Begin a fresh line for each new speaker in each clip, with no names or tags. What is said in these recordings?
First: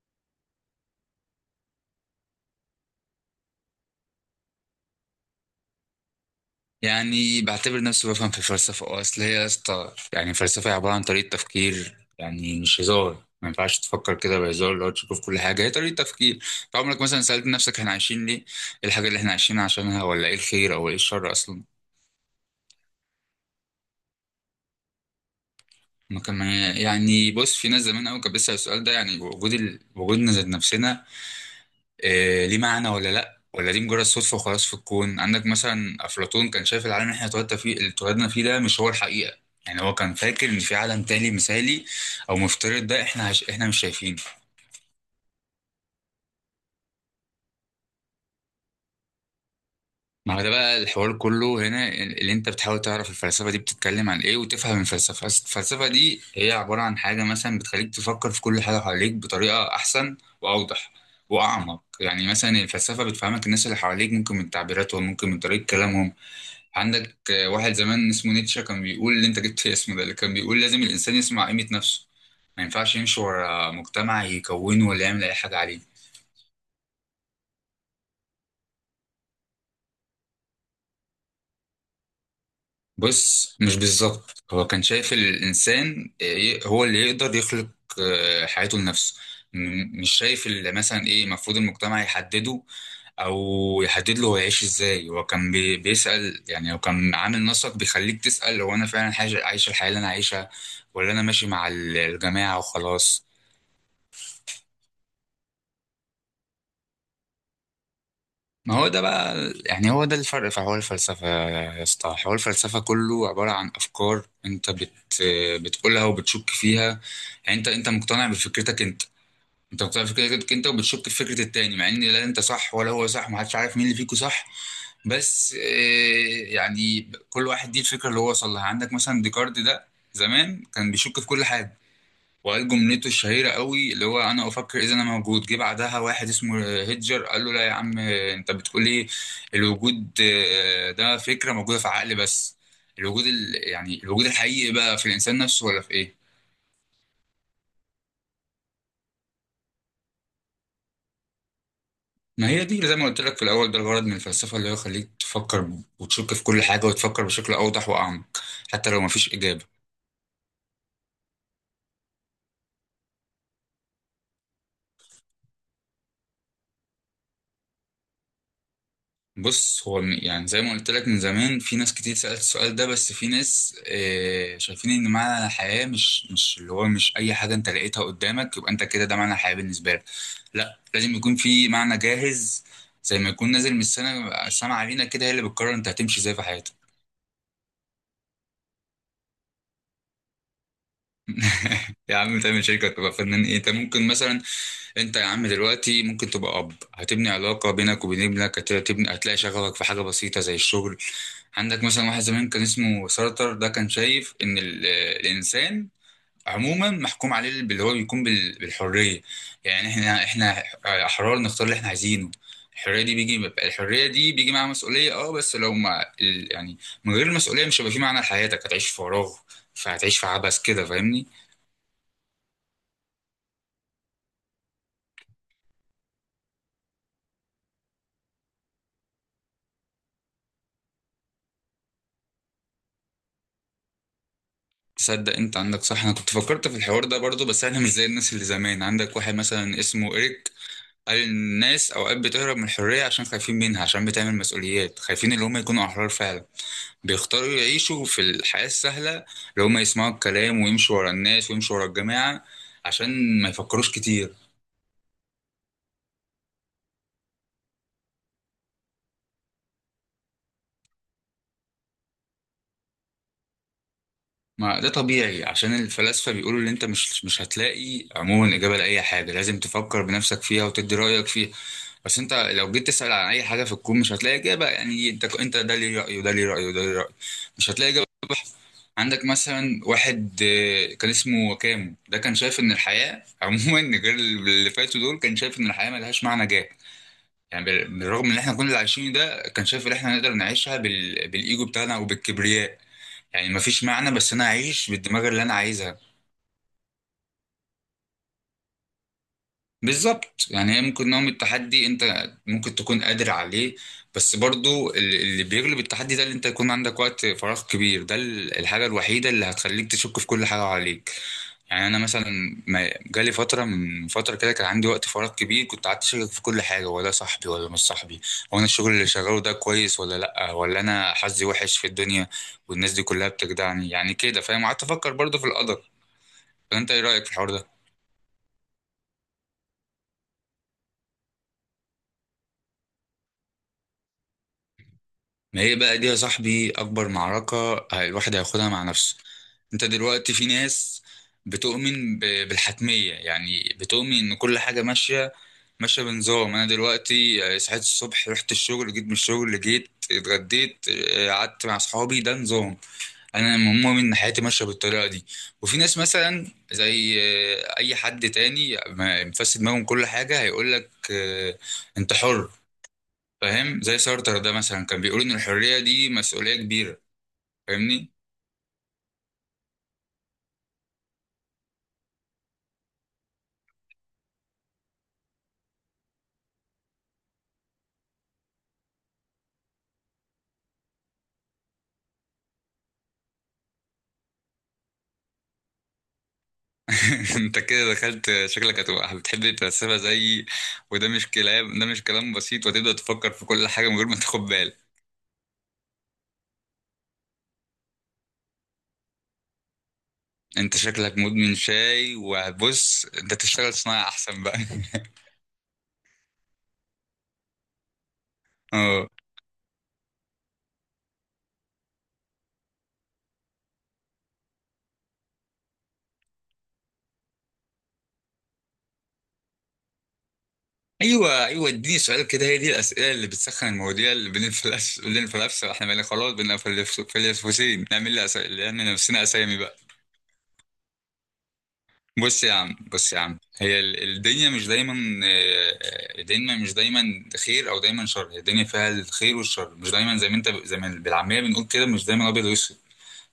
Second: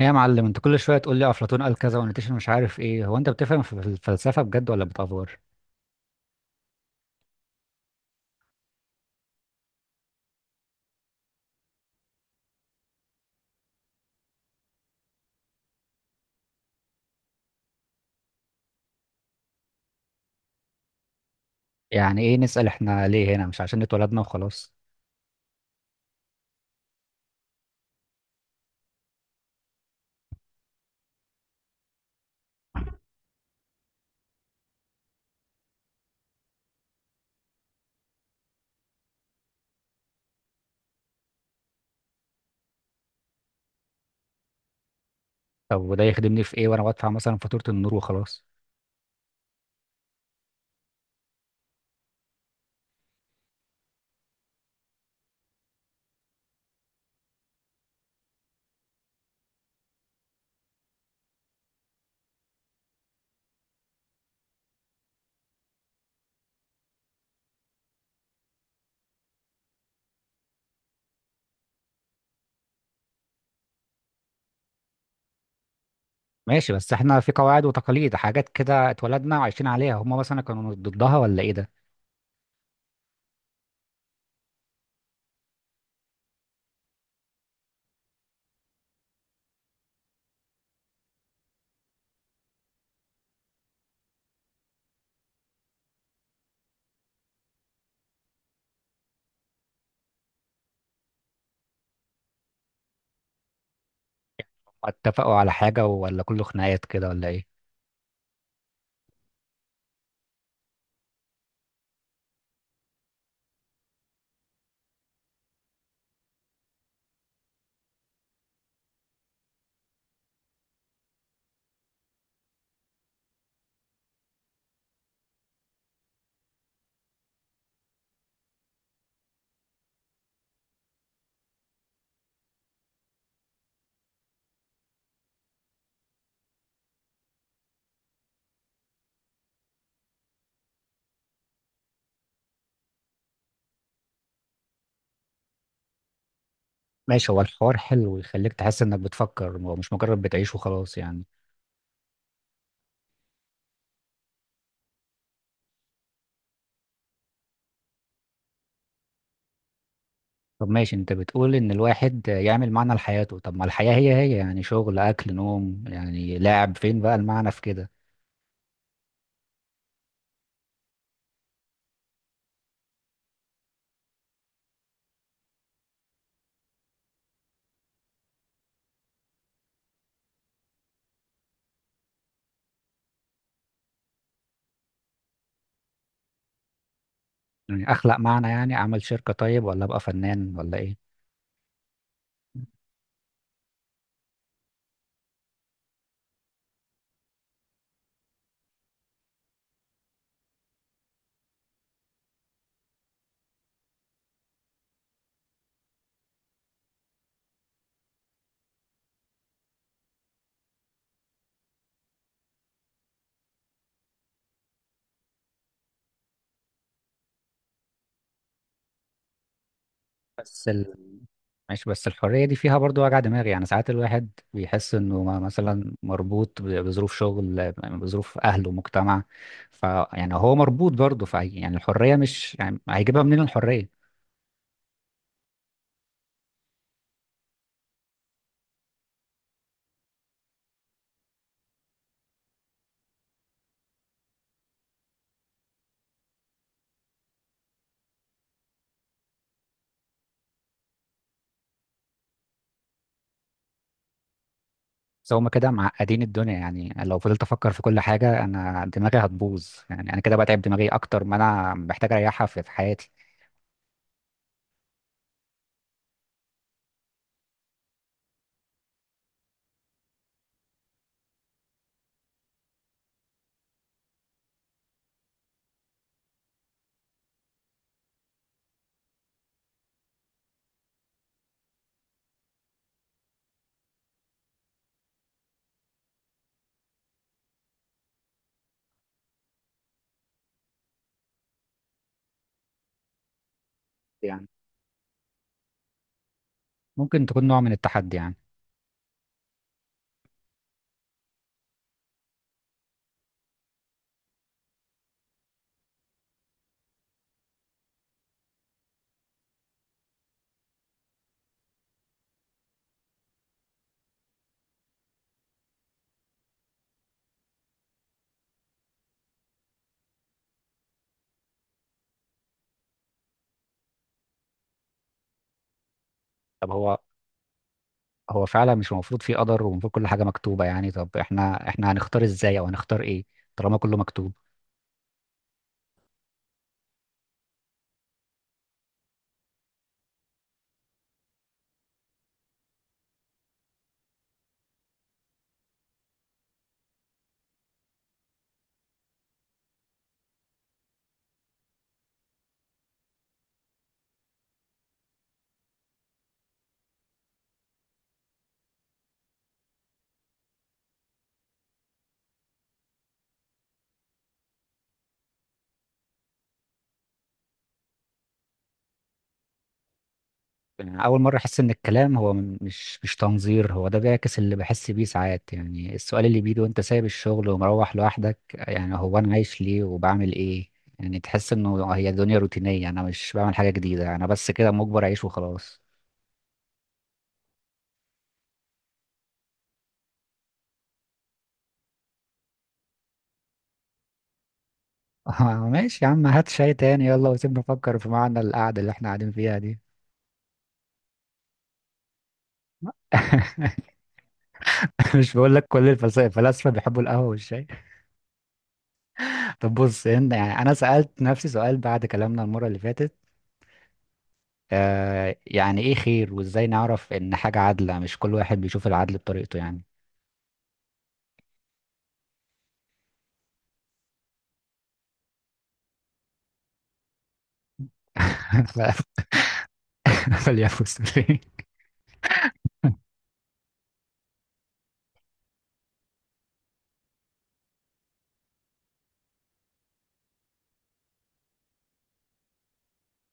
ايه يا معلم، انت كل شويه تقول لي افلاطون قال كذا ونيتشه مش عارف ايه. هو انت بتفهم في الفلسفه بجد ولا بتافور؟
يعني بعتبر نفسي بفهم في الفلسفة، اصل هي يا اسطى. يعني الفلسفة هي عبارة عن طريقة تفكير، يعني مش هزار، ما ينفعش تفكر كده بهزار، اللي هو تشوف كل حاجة هي طريقة تفكير. فعمرك مثلا سألت نفسك احنا عايشين ليه؟ ايه الحاجة اللي احنا عايشين عشانها؟ ولا ايه الخير او ايه الشر اصلا؟
يعني ايه نسال احنا ليه هنا؟ مش عشان اتولدنا وخلاص؟
ما كان. يعني بص، في ناس زمان قوي كانت بتسأل السؤال ده، يعني وجودنا ذات نفسنا، إيه، ليه معنى ولا لأ؟ ولا دي مجرد صدفة وخلاص في الكون؟ عندك مثلا أفلاطون كان شايف العالم اللي احنا اتولدنا فيه ده مش هو الحقيقة. يعني هو كان فاكر إن في عالم تاني مثالي أو مفترض، ده احنا احنا مش شايفينه.
طب وده يخدمني في ايه وانا بدفع مثلا فاتوره النور وخلاص؟
ما هو ده بقى الحوار كله، هنا اللي انت بتحاول تعرف الفلسفة دي بتتكلم عن ايه وتفهم الفلسفة. أصل الفلسفة دي هي عبارة عن حاجة مثلا بتخليك تفكر في كل حاجة حواليك بطريقة أحسن وأوضح وأعمق. يعني مثلا الفلسفة بتفهمك الناس اللي حواليك، ممكن من تعبيراتهم، ممكن من طريقة كلامهم. عندك واحد زمان اسمه نيتشه كان بيقول، اللي انت جبت اسمه ده، اللي كان بيقول لازم الانسان يسمع قيمة نفسه، ما ينفعش يمشي ورا مجتمع يكونه ولا يعمل اي حاجة عليه.
ماشي، بس احنا في قواعد وتقاليد حاجات كده اتولدنا وعايشين عليها. هم مثلا كانوا ضدها ولا ايه ده؟
بص، مش بالظبط. هو كان شايف الانسان هو اللي يقدر يخلق حياته لنفسه. مش شايف اللي مثلا ايه المفروض المجتمع يحدده او يحدد له، هو يعيش ازاي. هو كان بيسأل، يعني هو كان عامل نسق بيخليك تسأل، هو انا فعلا عايش عايش الحياة اللي انا عايشها، ولا انا ماشي مع الجماعة وخلاص؟
اتفقوا على حاجه ولا كله خناقات كده ولا ايه؟
ما هو ده بقى، يعني هو ده الفرق في حوار الفلسفة يا اسطى. حوار الفلسفة كله عبارة عن أفكار أنت بتقولها وبتشك فيها. يعني أنت مقتنع بفكرتك أنت، أنت مقتنع بفكرتك أنت، وبتشك في فكرة التاني، مع إن لا أنت صح ولا هو صح، محدش عارف مين اللي فيكو صح. بس يعني كل واحد دي الفكرة اللي هو وصل لها. عندك مثلا ديكارت ده زمان كان بيشك في كل حاجة، وقال جملته الشهيرة قوي اللي هو، أنا أفكر إذا أنا موجود. جه بعدها واحد اسمه هيدجر قال له، لا يا عم، أنت بتقول إيه؟ الوجود ده فكرة موجودة في عقل بس. الوجود يعني الوجود الحقيقي بقى في الإنسان نفسه، ولا في إيه؟
ماشي، هو الحوار حلو ويخليك تحس انك بتفكر ومش مجرد بتعيش وخلاص يعني.
ما هي دي زي ما قلت لك في الأول، ده الغرض من الفلسفة، اللي هو يخليك تفكر وتشك في كل حاجة وتفكر بشكل أوضح وأعمق، حتى لو مفيش إجابة.
طب ماشي، انت بتقول ان الواحد يعمل معنى لحياته. طب ما الحياة هي هي يعني، شغل اكل نوم يعني، لاعب فين بقى المعنى في كده؟
بص، هو يعني زي ما قلت لك من زمان في ناس كتير سألت السؤال ده، بس في ناس شايفين ان معنى الحياة مش اللي هو مش اي حاجة انت لقيتها قدامك يبقى انت كده ده معنى الحياة بالنسبة لك. لا، لازم يكون في معنى جاهز، زي ما يكون نازل من السما علينا كده، هي اللي بتقرر انت هتمشي ازاي في حياتك.
يعني اخلق معنى؟ يعني اعمل شركة طيب ولا ابقى فنان ولا ايه؟
يا عم تعمل شركة، تبقى فنان، ايه؟ انت ممكن مثلا، انت يا عم دلوقتي ممكن تبقى اب، هتبني علاقة بينك وبين ابنك، هتبني، هتلاقي شغفك في حاجة بسيطة زي الشغل. عندك مثلا واحد زمان كان اسمه سارتر، ده كان شايف ان الانسان عموما محكوم عليه باللي هو بيكون بالحريه. يعني احنا احرار نختار اللي احنا عايزينه. الحريه دي بيجي الحريه دي بيجي معاها مسؤوليه، اه، بس لو ما يعني من غير المسؤوليه مش هيبقى في معنى لحياتك، هتعيش في فراغ. فهتعيش في عبث
بس
كده،
ال...
فاهمني؟
ماشي، بس الحرية دي فيها برضو وجع دماغ. يعني ساعات الواحد بيحس انه مثلا مربوط بظروف شغل بظروف اهله ومجتمع. ف يعني هو مربوط برضه، ف يعني الحرية مش، يعني هيجيبها منين الحرية؟
تصدق انت عندك صح، انا كنت فكرت في الحوار ده برضو، بس انا مش زي الناس اللي زمان. عندك واحد مثلا اسمه إيريك، قال الناس اوقات بتهرب من الحريه عشان خايفين منها، عشان بتعمل مسؤوليات، خايفين اللي هم يكونوا احرار فعلا. بيختاروا يعيشوا في الحياه السهله، اللي هم يسمعوا الكلام ويمشوا ورا الناس ويمشوا ورا الجماعه عشان ما يفكروش كتير.
بس هما كده معقدين الدنيا. يعني لو فضلت افكر في كل حاجه انا دماغي هتبوظ. يعني انا كده بتعب دماغي اكتر ما انا محتاج اريحها في حياتي.
ما ده طبيعي، عشان الفلاسفه بيقولوا ان انت مش هتلاقي عموما اجابه لاي حاجه، لازم تفكر بنفسك فيها وتدي رايك فيها. بس انت لو جيت تسال عن اي حاجه في الكون مش هتلاقي اجابه. يعني انت ده ليه راي وده ليه راي وده ليه راي، مش هتلاقي إجابة. عندك مثلا واحد كان اسمه وكامو، ده كان شايف ان الحياه عموما، غير اللي فاتوا دول، كان شايف ان الحياه ملهاش معنى جاه. يعني بالرغم ان احنا كنا اللي عايشين، ده كان شايف ان احنا نقدر نعيشها بالايجو بتاعنا وبالكبرياء. يعني مفيش معنى، بس انا
يعني
اعيش بالدماغ اللي انا عايزها.
ممكن تكون نوع من التحدي يعني.
بالظبط، يعني هي ممكن نوع من التحدي، انت ممكن تكون قادر عليه. بس برضو اللي بيغلب التحدي ده اللي انت يكون عندك وقت فراغ كبير، ده الحاجة الوحيدة اللي هتخليك تشك في كل حاجة عليك. يعني انا مثلا ما جالي فترة من فترة كده كان عندي وقت فراغ كبير، كنت قعدت اشك في كل حاجة. هو ده صاحبي ولا مش صاحبي؟ هو انا الشغل اللي شغاله ده كويس ولا لا؟ ولا انا حظي وحش في الدنيا والناس دي كلها بتجدعني؟ يعني كده فاهم. قعدت افكر برضو في القدر.
طب
فانت
هو،
ايه رأيك في الحوار ده؟
هو فعلا مش المفروض في قدر ومفروض كل حاجه مكتوبه يعني؟ طب احنا هنختار ازاي او هنختار ايه طالما كله مكتوب؟
ما هي بقى دي يا صاحبي أكبر معركة الواحد هياخدها مع نفسه. أنت دلوقتي، في ناس بتؤمن بالحتمية، يعني بتؤمن إن كل حاجة ماشية بنظام. أنا دلوقتي صحيت الصبح، رحت الشغل، جيت من الشغل، جيت اتغديت، قعدت مع صحابي، ده نظام. أنا مؤمن إن حياتي ماشية بالطريقة دي. وفي ناس مثلا زي أي حد تاني مفسد دماغهم كل حاجة، هيقولك أنت حر، فاهم؟ زي سارتر ده مثلا كان بيقول ان الحريه دي مسؤوليه كبيره، فاهمني؟
يعني أول مرة أحس إن الكلام هو مش تنظير. هو ده بيعكس اللي بحس بيه ساعات. يعني السؤال اللي بيجي وأنت سايب الشغل ومروح لوحدك، يعني هو أنا عايش ليه وبعمل إيه؟ يعني تحس إنه هي الدنيا روتينية. أنا مش بعمل حاجة جديدة، أنا بس كده مجبر أعيش وخلاص.
انت كده دخلت، شكلك هتبقى بتحب تتسابق زي. وده مش كلام، ده مش كلام بسيط، وتبدا تفكر في كل حاجه من غير ما تاخد بالك.
ماشي يا عم، هات شاي تاني يلا وسيبنا نفكر في معنى القعدة اللي إحنا قاعدين فيها دي.
انت شكلك مدمن شاي. وبص، انت تشتغل صناعه احسن بقى.
مش بقول لك، كل الفلاسفة بيحبوا القهوة والشاي.
اه.
طب بص هنا، يعني أنا سألت نفسي سؤال بعد كلامنا المرة اللي فاتت. يعني ايه خير، وازاي نعرف ان حاجة عادلة؟ مش كل واحد بيشوف العدل بطريقته يعني؟
ايوه ايوه، اديني سؤال كده، هي دي الاسئله اللي بتسخن المواضيع، اللي بنفلسف. احنا بقينا خلاص بنفلسفين، نعمل
ف-
لنفسنا اسامي بقى.
فليفوز ليه؟
بص يا عم، بص يا عم، هي الدنيا مش دايما آه، خير او دايما شر. هي الدنيا فيها الخير والشر، مش دايما زي ما انت، زي ما بالعاميه بنقول كده، مش دايما ابيض واسود.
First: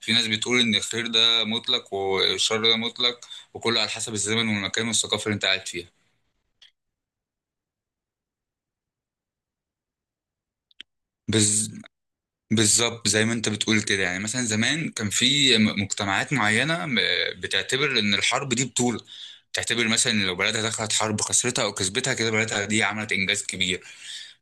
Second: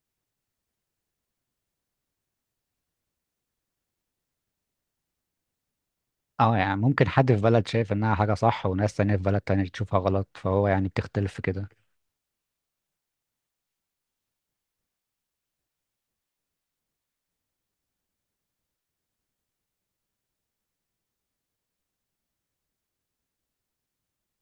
في ناس بتقول ان الخير ده مطلق والشر ده مطلق، وكله على حسب الزمن والمكان والثقافه اللي انت قاعد فيها.
اه يعني ممكن حد في بلد شايف انها حاجة صح وناس تانية في بلد تانية تشوفها غلط، فهو يعني بتختلف في كده.
بز... بالظبط، زي ما انت بتقول كده. يعني مثلا زمان كان في مجتمعات معينه بتعتبر ان الحرب دي بطوله، تعتبر مثلا إن لو بلدها دخلت حرب، خسرتها او كسبتها، كده بلدها دي عملت انجاز كبير.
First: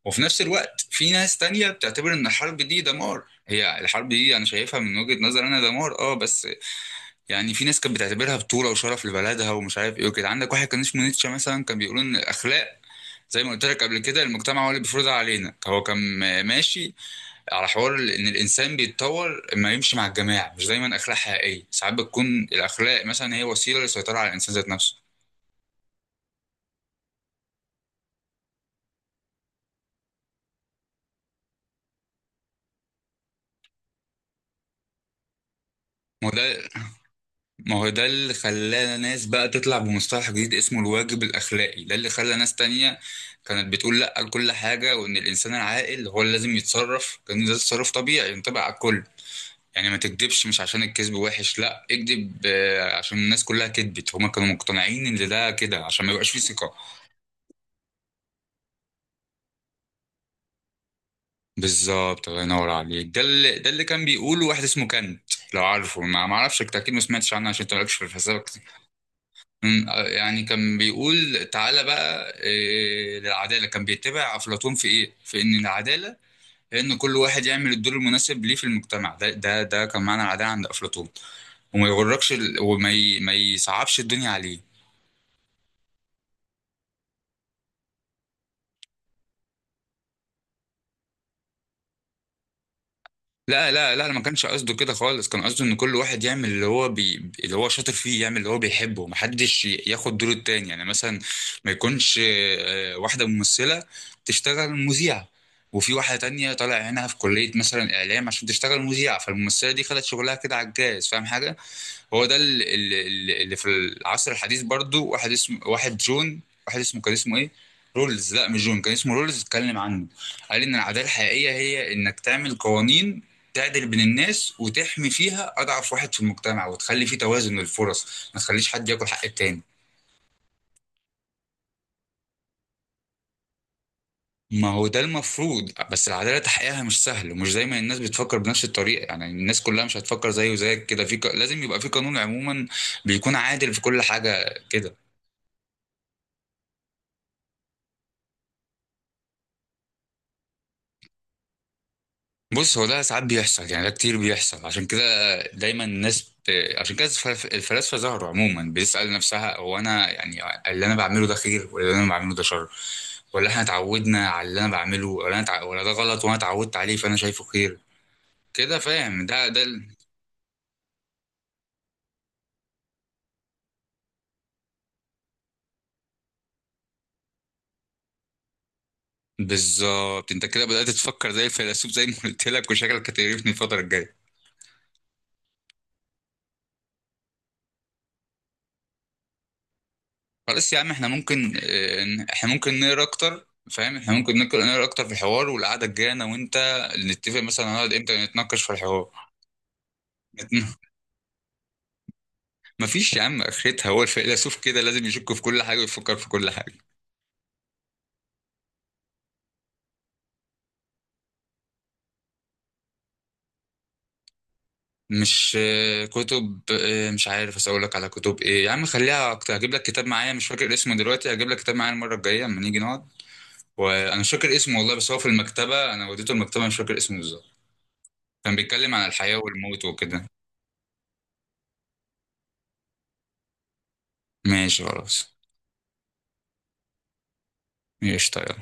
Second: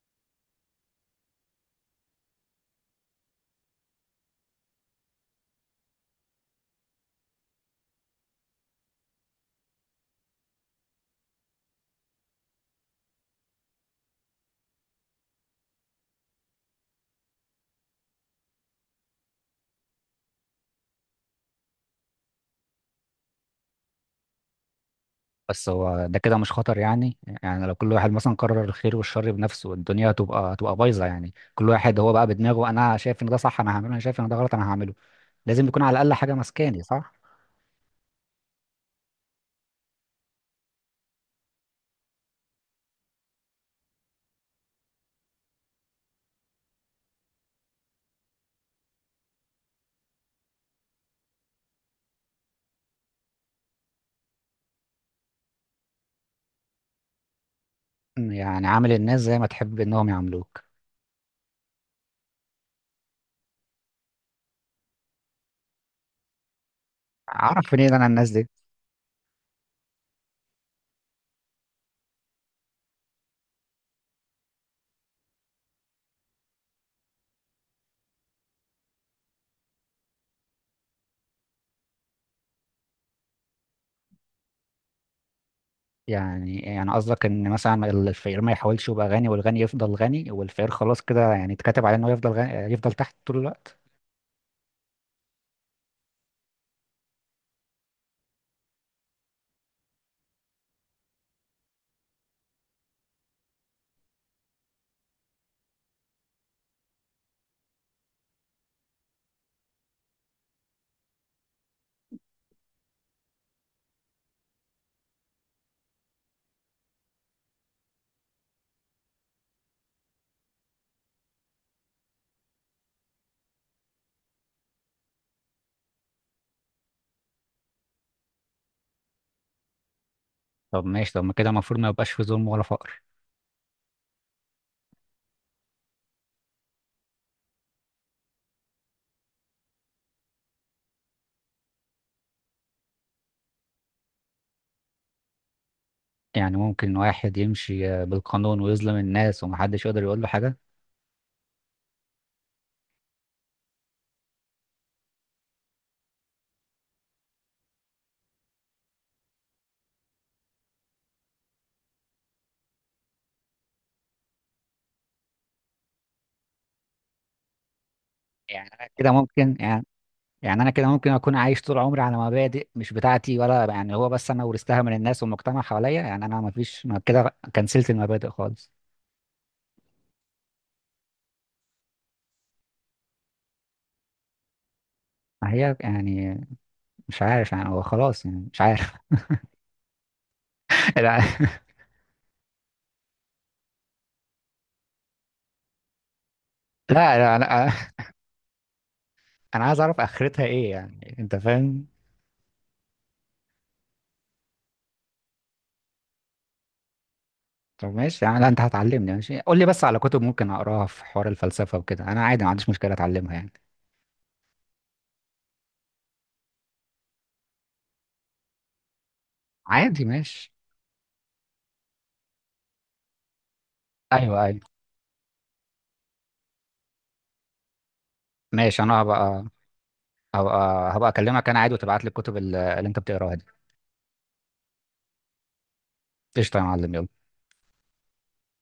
وفي نفس الوقت في ناس تانية بتعتبر ان الحرب دي دمار. هي الحرب دي انا شايفها من وجهة نظر انا دمار، اه، بس يعني في ناس كانت بتعتبرها بطولة وشرف لبلدها ومش عارف ايه وكده. عندك واحد كان اسمه نيتشه مثلا، كان بيقول ان الاخلاق، زي ما قلت لك قبل كده، المجتمع هو اللي بيفرضها علينا. هو كان ماشي على حوار ان الانسان بيتطور اما يمشي مع الجماعة، مش دايما اخلاق حقيقية. ساعات بتكون الاخلاق مثلا هي وسيلة للسيطرة على الانسان ذات نفسه.
بس هو ده كده مش خطر يعني؟ يعني لو كل واحد مثلا قرر الخير والشر بنفسه الدنيا هتبقى بايظة. يعني كل واحد هو بقى بدماغه، انا شايف ان ده صح انا هعمله، انا شايف ان ده غلط انا هعمله. لازم يكون على الاقل
ما هو
حاجة
ده
ماسكاني، صح؟
ما هو ده اللي خلى ناس بقى تطلع بمصطلح جديد اسمه الواجب الأخلاقي، ده اللي خلى ناس تانية كانت بتقول لأ لكل حاجة، وإن الإنسان العاقل هو اللي لازم يتصرف كان ده تصرف طبيعي ينطبق على الكل. يعني ما تكدبش مش عشان الكذب وحش، لأ، اكدب عشان الناس كلها كدبت. هما كانوا مقتنعين إن ده كده عشان ما يبقاش فيه ثقة.
يعني عامل الناس زي ما تحب انهم يعاملوك.
بالظبط، الله ينور عليك. ده اللي كان بيقوله واحد اسمه كانت، لو عارفه. ما اعرفش، انت اكيد ما سمعتش عنه عشان
اعرف
انت مالكش
منين
في
انا الناس
الفلسفه.
دي؟
يعني كان بيقول تعالى بقى للعدالة. كان بيتبع أفلاطون في إيه؟ في إن العدالة هي إن كل واحد يعمل الدور المناسب ليه في المجتمع. ده كان معنى العدالة عند أفلاطون. وما يغركش ما يصعبش الدنيا عليك.
يعني قصدك ان مثلا الفقير ما يحاولش يبقى غني والغني يفضل غني والفقير خلاص كده، يعني اتكتب عليه انه يفضل غني يفضل تحت طول
لا
الوقت؟
لا لا، أنا ما كانش قصده كده خالص، كان قصده ان كل واحد يعمل اللي هو اللي هو شاطر فيه، يعمل اللي هو بيحبه، محدش ياخد دور التاني. يعني مثلا ما يكونش واحدة ممثلة تشتغل مذيعة وفي واحدة تانية طالع هنا في كلية مثلا إعلام عشان تشتغل مذيعة، فالممثلة دي خدت شغلها كده على الجاز، فاهم حاجة؟ هو ده اللي في العصر الحديث برضو. واحد اسمه، واحد جون، واحد اسمه، كان اسمه ايه، رولز. لا مش جون، كان اسمه رولز. اتكلم عنه، قال ان العداله الحقيقيه هي انك تعمل قوانين تعدل بين الناس وتحمي فيها اضعف واحد في المجتمع وتخلي فيه توازن للفرص، ما تخليش حد ياكل حق التاني.
طب ماشي، طب ما كده المفروض ما يبقاش في ظلم ولا فقر؟
ما هو ده المفروض. بس العداله تحقيقها مش سهل ومش زي ما الناس بتفكر بنفس الطريقه، يعني الناس كلها مش هتفكر زي وزيك كده. لازم يبقى في قانون عموما بيكون عادل في كل حاجه كده.
يعني ممكن واحد يمشي بالقانون ويظلم الناس ومحدش يقدر يقول له حاجة؟
بص، هو ده ساعات بيحصل، يعني ده كتير بيحصل. عشان كده دايما الناس ب... عشان كده الفلاسفه ظهروا عموما بتسأل نفسها، هو انا يعني اللي انا بعمله ده خير ولا اللي انا بعمله ده شر؟ ولا احنا اتعودنا على اللي انا بعمله؟ ولا انا ولا ده غلط وانا اتعودت عليه فانا شايفه خير؟
يعني
كده
انا كده
فاهم
ممكن يعني... يعني انا كده ممكن اكون عايش طول عمري على مبادئ مش بتاعتي؟ ولا يعني هو بس انا ورثتها من الناس والمجتمع حواليا؟ يعني انا ما فيش، ما كده كنسلت المبادئ خالص.
بالظبط، انت كده بدأت تفكر زي الفيلسوف زي ما قلت لك، وشكلك هتقرفني الفتره الجايه.
ما هي يعني... مش عارف يعني. هو خلاص يعني، مش عارف.
خلاص يا عم، احنا ممكن احنا ممكن نقرا اكتر، فاهم؟ احنا ممكن نقرا اكتر في الحوار والقعده الجايه انا وانت،
لا لا،
نتفق مثلا
انا...
هنقعد امتى نتناقش في الحوار.
انا عايز اعرف اخرتها ايه يعني، انت فاهم؟
مفيش يا عم اخرتها، هو الفيلسوف كده لازم يشك في كل حاجه ويفكر في كل حاجه.
طب ماشي يعني، لا انت هتعلمني. ماشي قول لي بس على كتب ممكن اقراها في حوار الفلسفه وكده، انا عادي ما عنديش مشكله اتعلمها يعني.
مش كتب مش عارف. بس اقول لك على كتب ايه يا عم، خليها اكتر. هجيب لك
عادي
كتاب معايا، مش
ماشي.
فاكر اسمه دلوقتي، هجيب لك كتاب معايا المره الجايه لما نيجي نقعد. وانا مش
ايوه
فاكر
ايوه.
اسمه والله، بس هو في المكتبه، انا وديته المكتبه، مش فاكر اسمه بالظبط. كان
ماشي،
بيتكلم
انا
عن الحياه والموت وكده.
هبقى هبقى اكلمك انا عادي، وتبعت لي الكتب اللي انت بتقراها دي.
ماشي خلاص.
قشطه يا معلم، يلا.
ماشي طيب.